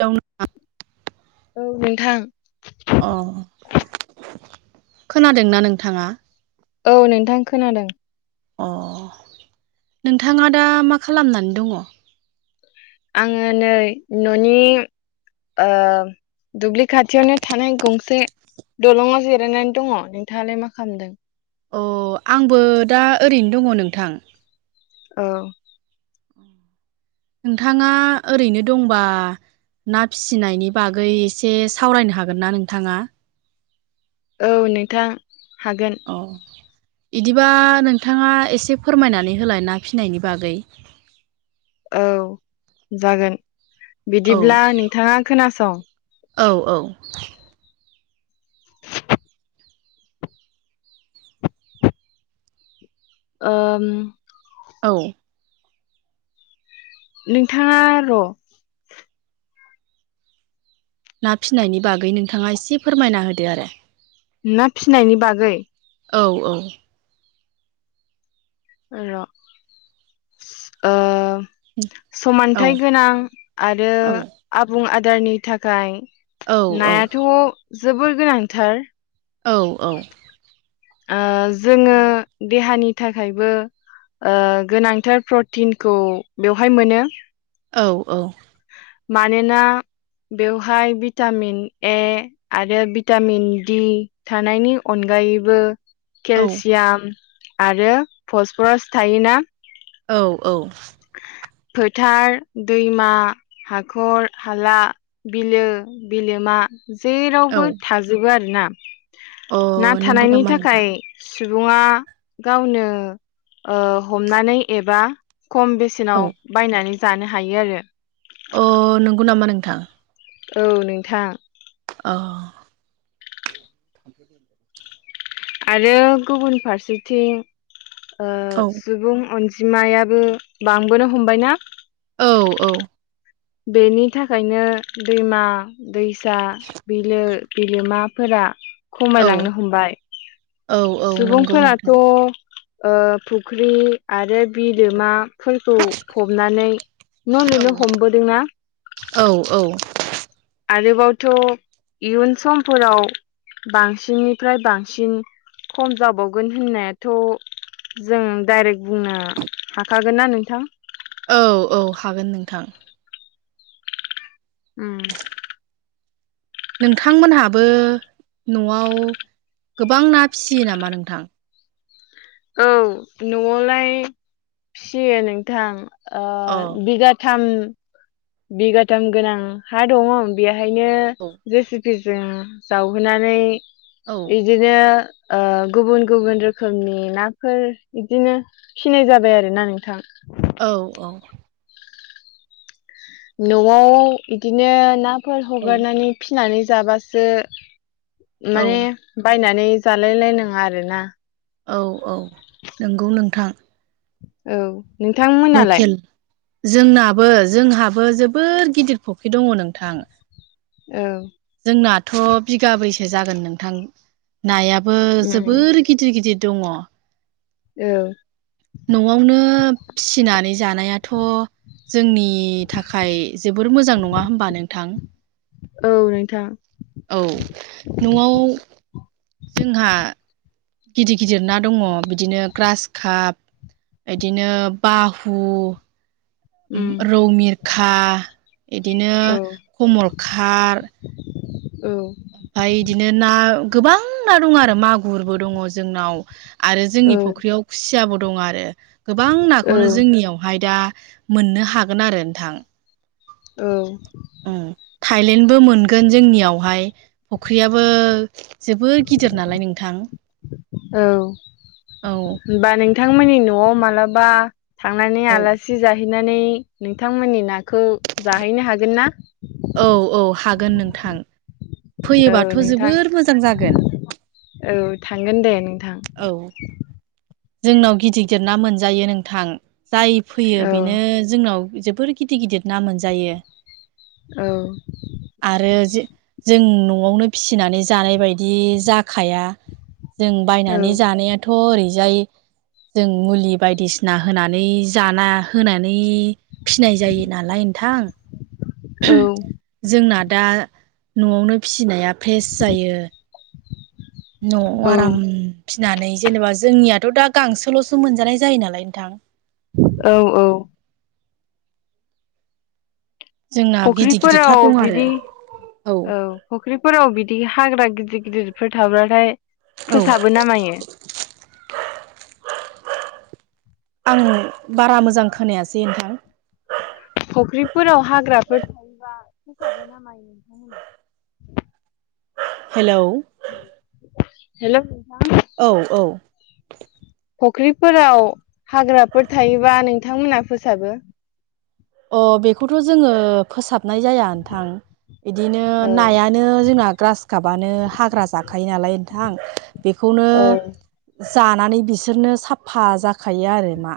[unintelligible] औ नोंथां अ खोनादोंना नोंथाङा औ नोंथां खोनादों? अ नोंथाङा दा मा खालामनानै दङ। आङो नै न'नि दुब्लि खाथियावनो थानाय गंसे दलङाव जिरायनानै दङ नोंथाङालाय मा खालामदों? अ आंबो दा ओरैनो दङ नोंथां? औ नोंथाङा ओरैनो दंबा? ना फिसिनायनि बागै एसे सावरायनो हागोन ना नोंथाङा? औ नोंथां हागोन औ बिदिबा नोंथाङा एसे फोरमायनानै होलाय ना फिनायनि बागै औ जागोन औ बिदिब्ला नोंथाङा खोनासं। औ औ ओम औ नोंथाङा र' ना फिसिनायनि बागै नोंथाङा एसे फोरमायना होदो आरो। ना फिनायनि बागै औ औ र' ओ औ समानथाइ गोनां आरो औ आबुं आदारनि थाखाय औ नायाथ' जोबोर गोनांथार। औ औ ओ जोङो देहानि थाखायबो ओ गोनांथार प्रटिनखौ बेवहाय मोनो। औ औ मानोना बेवहाय भिटामिन ए आरो भिटामिन डि थानायनि अनगा गायैबो केलसियाम आरो फसफरास थायोना औ औ फोथार दैमा हाखर हाला बिलो बिलोमा जेरावबो औ थाजोबो आरोना अ ना नंगौ थानायनि नामा नोंथां थाखाय सुबुङा गावनो ओ हमनानै एबा खम औ बेसेनाव बायनानै जानो हायो आरो। अ नंगौ नामा नोंथां? औ नोंथां अ थ [unintelligible] आरो गुबुन फारसेथिं ओ औ सुबुं अनजि मायाबो बांबोनो हमबायना औ औ बेनि थाखायनो दैमा दैसा बिलो बिलोमाफोरा औ खमायलांनो हमबाय औ औ नंगौ सुबुंफोराथ' नोंथां ओ फुख्रि आरो बिलोमाफोरखौ फबनानै न' औ लुनो हमबो। औ औ आरोबावथ' इयुन समफोराव बांसिननिफ्राय बांसिन खम जाबावगोन होननायाथ' जों डाइरेक्ट बुंनो हाखागोन ना नोंथां? औ औ हागोन नोंथां। ओम नोंथांमोनहाबो न'आव गोबां ना फिसियो नामा नोंथां? औ न'आवलाय फियो नोंथां ओ अ बिगाथा थाम बिगाथाम गोनां हा दङ बेहायनो औ जेसे फ्रिजों [unintelligible] जावहोनानै औ बिदिनो ओ गुबुन गुबुन रोखोमनि नाफोर बिदिनो फिनाय जाबाय आरो ना नोंथां औ औ न'आव बिदिनो नाफोर औ हगारनानै फिनानै जाबासो औ माने बायनानै जालायलाय नाङा आरोना औ औ नंगौ नोंथां औ नोंथांमोनालाय लकेल जोंनाबो जोंहाबो जोबोर गिदिर फख्रि दङ नोंथां औ जोंनाथ' बिगाब्रैसो जागोन नोंथां नायाबो उम जोबोर गिदिर गिदिर दङ औ न'आवनो फिसिनानै जानायाथ' जोंनि थाखाय जोबोर मोजां नङा होमबा नोंथां औ नोंथां औ न'आव जोंहा गिदिर गिदिर ना दङ बिदिनो ग्रास काप बिदिनो बाहु उम रौमिरखा बिदिनो औ कमलखाट औ ओमफ्राय बिदिनो ना गोबां ना दङ आरो मागुरबो दङ जोंनाव आरो औ जोंनि फख्रियाव खुसियाबो दं आरो गोबां औ नाखौनो जोंनियावहाय दा मोननो हागोन आरो नोंथां औ थायलेण्डबो मोनगोन जोंनियावहाय फुख्रियाबो जोबोद गिदिर नालाय नोंथां औ औ होमबा नोंथांमोननि न'आव मालाबा थांनानै औ आलासि जाहैनानै नोंथांमोननि ना खौ जाहैनो हागोन ना औ औ हागोन नोंथां औ फैयोबाथ' नोंथां जोबोर मोजां जागोन औ थांगोन दे नों औ जोंनाव गिदिर गिदिर ना मोनजायो नोंथां जाय फैयो औ बेनो जोंनाव जोबोर गिदिर गिदिर ना मोनजायो औ आरो जि जों न'आवनो फिसिनानै जानाय बायदि जाखाया जों औ बायनानै जानायाथ' ओरै जाय जों मुलि बायदिसिना होनानै जाना होनानै बे फिनाय जायो नालाय नोंथां औ जोंना दा न'आवनो फिसिनाया फ्रेस जायो न'आव औ आराम फिनानै जेनेबा जोंनिया थ' दा गांसोल'सो मोनजानाय जायो नालाय नोंथां औ औ जोंना गिदिर गिदिरथार फख्रिफोराव दं आरो बिदि औ फख्रिफोराव बिदि हाग्रा गिदिर गिदिरफोर थाब्लाथाय औ फोसाबो ना मायो आं बारा मोजां खोनायासै नोंथां फुख्रिफोराव हाग्राफोर थायोबा फोसाबो नामायो नोंथांमोना हेलौ हेल' औ औ फुख्रिफोराव हाग्राफोर थायोबा नोंथांमोना फोसाबो अ बेखौथ' जोङो फोसाबनाय जाया नोंथां बिदिनो औ नायानो जोंना ग्रासखाबानो हाग्रा जाखायो नालाय नोंथां बेखौ नो औ जानानै बिसोरनो साफा जाखायो आरो मा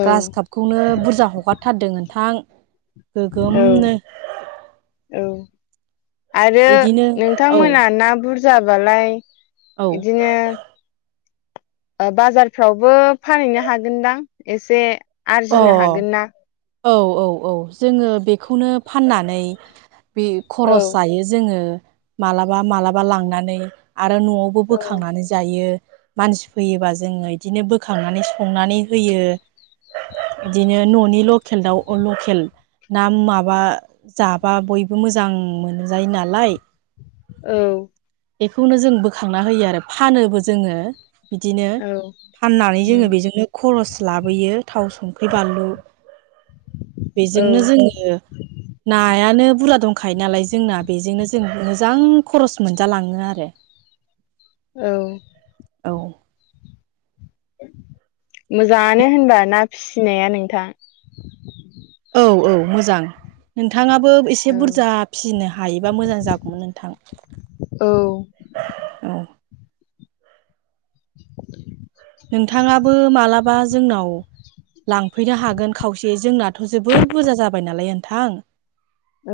औ ग्रास कापखौनो बुरजा हगारथारदों नोंथां औ गोगोमनो औ आरो इदिनो औ नोंथांमोना ना बुरजाबालाय औ बिदिनो बाजारफ्रावबो फानहैनो हागोनदां एसे अ आरजिनो हागोन ना औ औ औ जोङो बेखौनो फाननानै बे औ खरस जायो जोङो मालाबा मालाबा लांनानै आरो न'आवबो औ बोखांनानै जायो मानसि फैयोबा जोङो इदिनो बोखांनानै संनानै होयो बिदिनो न'नि लकेल दाउ लकेल ना माबा जाबा बयबो मोजां मोनजायो नालाय औ बेखौनो जों बोखांना होयो आरो फानोबो जोङो बिदिनो औ फाननानै उम जोङो बेजोंनो ख'रस लाबोयो थाव संख्रि बानलु औ बेजोंनो जोङो नायानो बुरजा दंखायो नालाय जोंना बेजोंनो जों मोजां खर'स मोनजालाङो आरो औ औ मोजाङानो होनबा ना फिसिनाया नोंथाङ औ औ मोजां नोंथा थाङाबो एसे औ बुरजा फिसिनो हायोबा मोजां जागौमोन नोंथां औ औ [inaudible] नोंथाङाबो मालाबा जोंनाव लांफैनो हागोन खावसे जोंनाथ' जोबोर बुरजा जाबाय नालाय नोंथां औ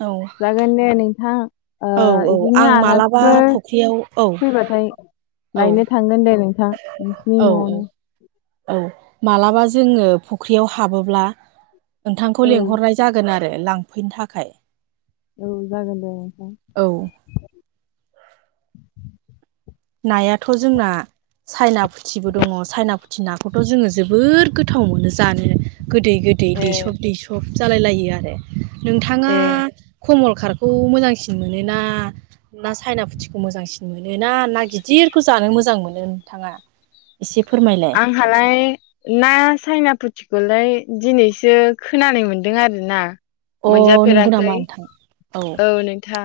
औ जागोन दे नोंथां ओ औ औ बिदिनो आं मालाबा आलासिफोर फुख्रियाव औ फैबाथाय औ लायनो थांगोन दे नों नोंसिनि औ औ न'वावनो औ मालाबा जोङो फुख्रियाव हाबोब्ला नोंथांखौ औ लेंहरनाय जागोन आरो लांफैनो थाखाय औ जागोनदे नोंथां औ नायाथ' जोंना सायना फुथिबो दङ' सायना फुथि ना खौथ' जोङो जोबोर गोथाव मोनो जानो गोदै गोदै ए दैसब दैसब जालाय लायो आरो नोंथाङा ए कमलखारखौ मोजांसिन मोनोना ना साइना फुथिखौ मोजांसिन मोनोना ना गिदिरखौ जानो मोजां मोनो नोंथाङा इसे आंहालाय ना साइना फु थिखौलाय दिनैसो खोनानो मोनदों आरो ना अ नंगौ नामा मोनजाफेराखै नोंथां औ नोंथां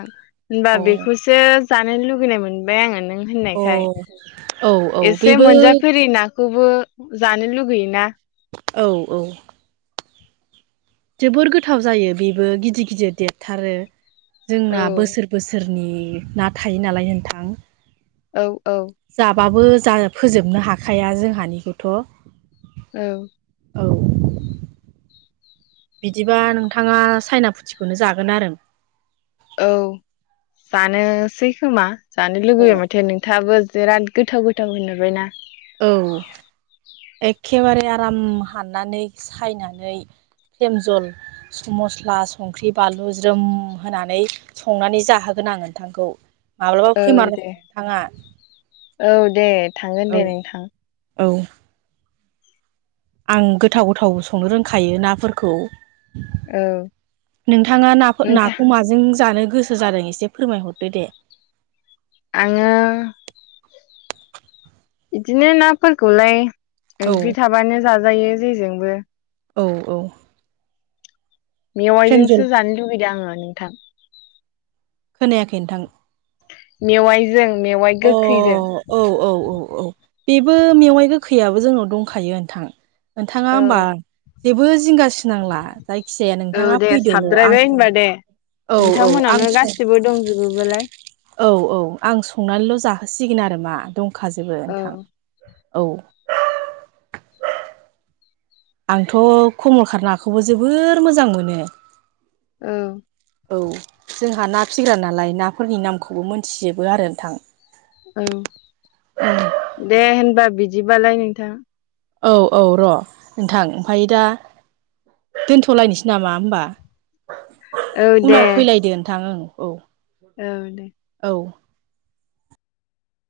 होनबा औ बेखौसो जानो लुुबैनाय मोनबाय आङो नों औ होननायखाय औ औ एसे बेबो मोनजाफेरि ना खौबो जानो लुगैयोना औ औ जोबोर गोथाव जायो बेबो गिदिर गिदिर देरथारो औ जोंना बोसोर बोसोर नि ना थायो नालाय नोंथां औ औ जाबाबो जा फोजोबनो हाखाया जोंहानिखौथ औ औ बिदिबा नोंथाङा चाइना फुथिखौनो जागोन आरो औ जानोसै खोमा जानो लुुबैबाय माथो नोंथाङाबो बिराद गोथाव गोथावबो होनहरबाय ना। औ एखेबारे आराम हाननानै सायनानै फ्रेम जल मस्ला संख्रि बानलु ज्रोम होनानै संनानै जाहोगोन गोन नोंथांखौ माब्लाबा औ दे फैमारनांगोन नोंथांङा। औ दे थांगोन दे नोंथां। औ आं गोथाव गोथाव संनो रोंखायो नाफोरखौ। औ नोंथाङा नाफो नोंथां नांगौ माजों जानो गोसो जादों एसे फोरमायहरदो दे। आंङो बिदिनो नाफोरखौलाय औ ओंख्रि थाबानो जाजायो जेजोंबो औ औ फ्रेम जल मेवाइजोंसो जानो लुबैदों आंङो नोंथां। खोनायाखै नोंथां। मेवाइजों। मेवाइ अ गोखैजों औ औ औ औ बेबो मेवाइ गोखैयाबो जोंनाव दंखायो नोंथां नोंथांङा औ होमबा जेबो जिंगासिनांला जायखिजाया औ नोंथांङा दे फैदोल आं साबद्रायबाय होनबा दे औ औ आं नोंथांमोनावनो सं गासिबो दंजोबो बोलाय औ औ आं संनानैल जाहोसिगोन आरो मा दंखाजोबो औ नोंथां। औ आंथ कमलखर नाखौबो जोबोर मोजां मोनो। औ औ जोंहा ना फिग्रा नालाय नाफोरनि नामखौबो मोनथिजोबो आरो नोंथां। औ दे होनबा बिदिबालाय नोंथां। औ औ र नोंथां ओमफाय दा दोनथ'लायनोसै नामा होमबा? औ दे उनाव फैलायदो नोंथां औ औ औ दे औ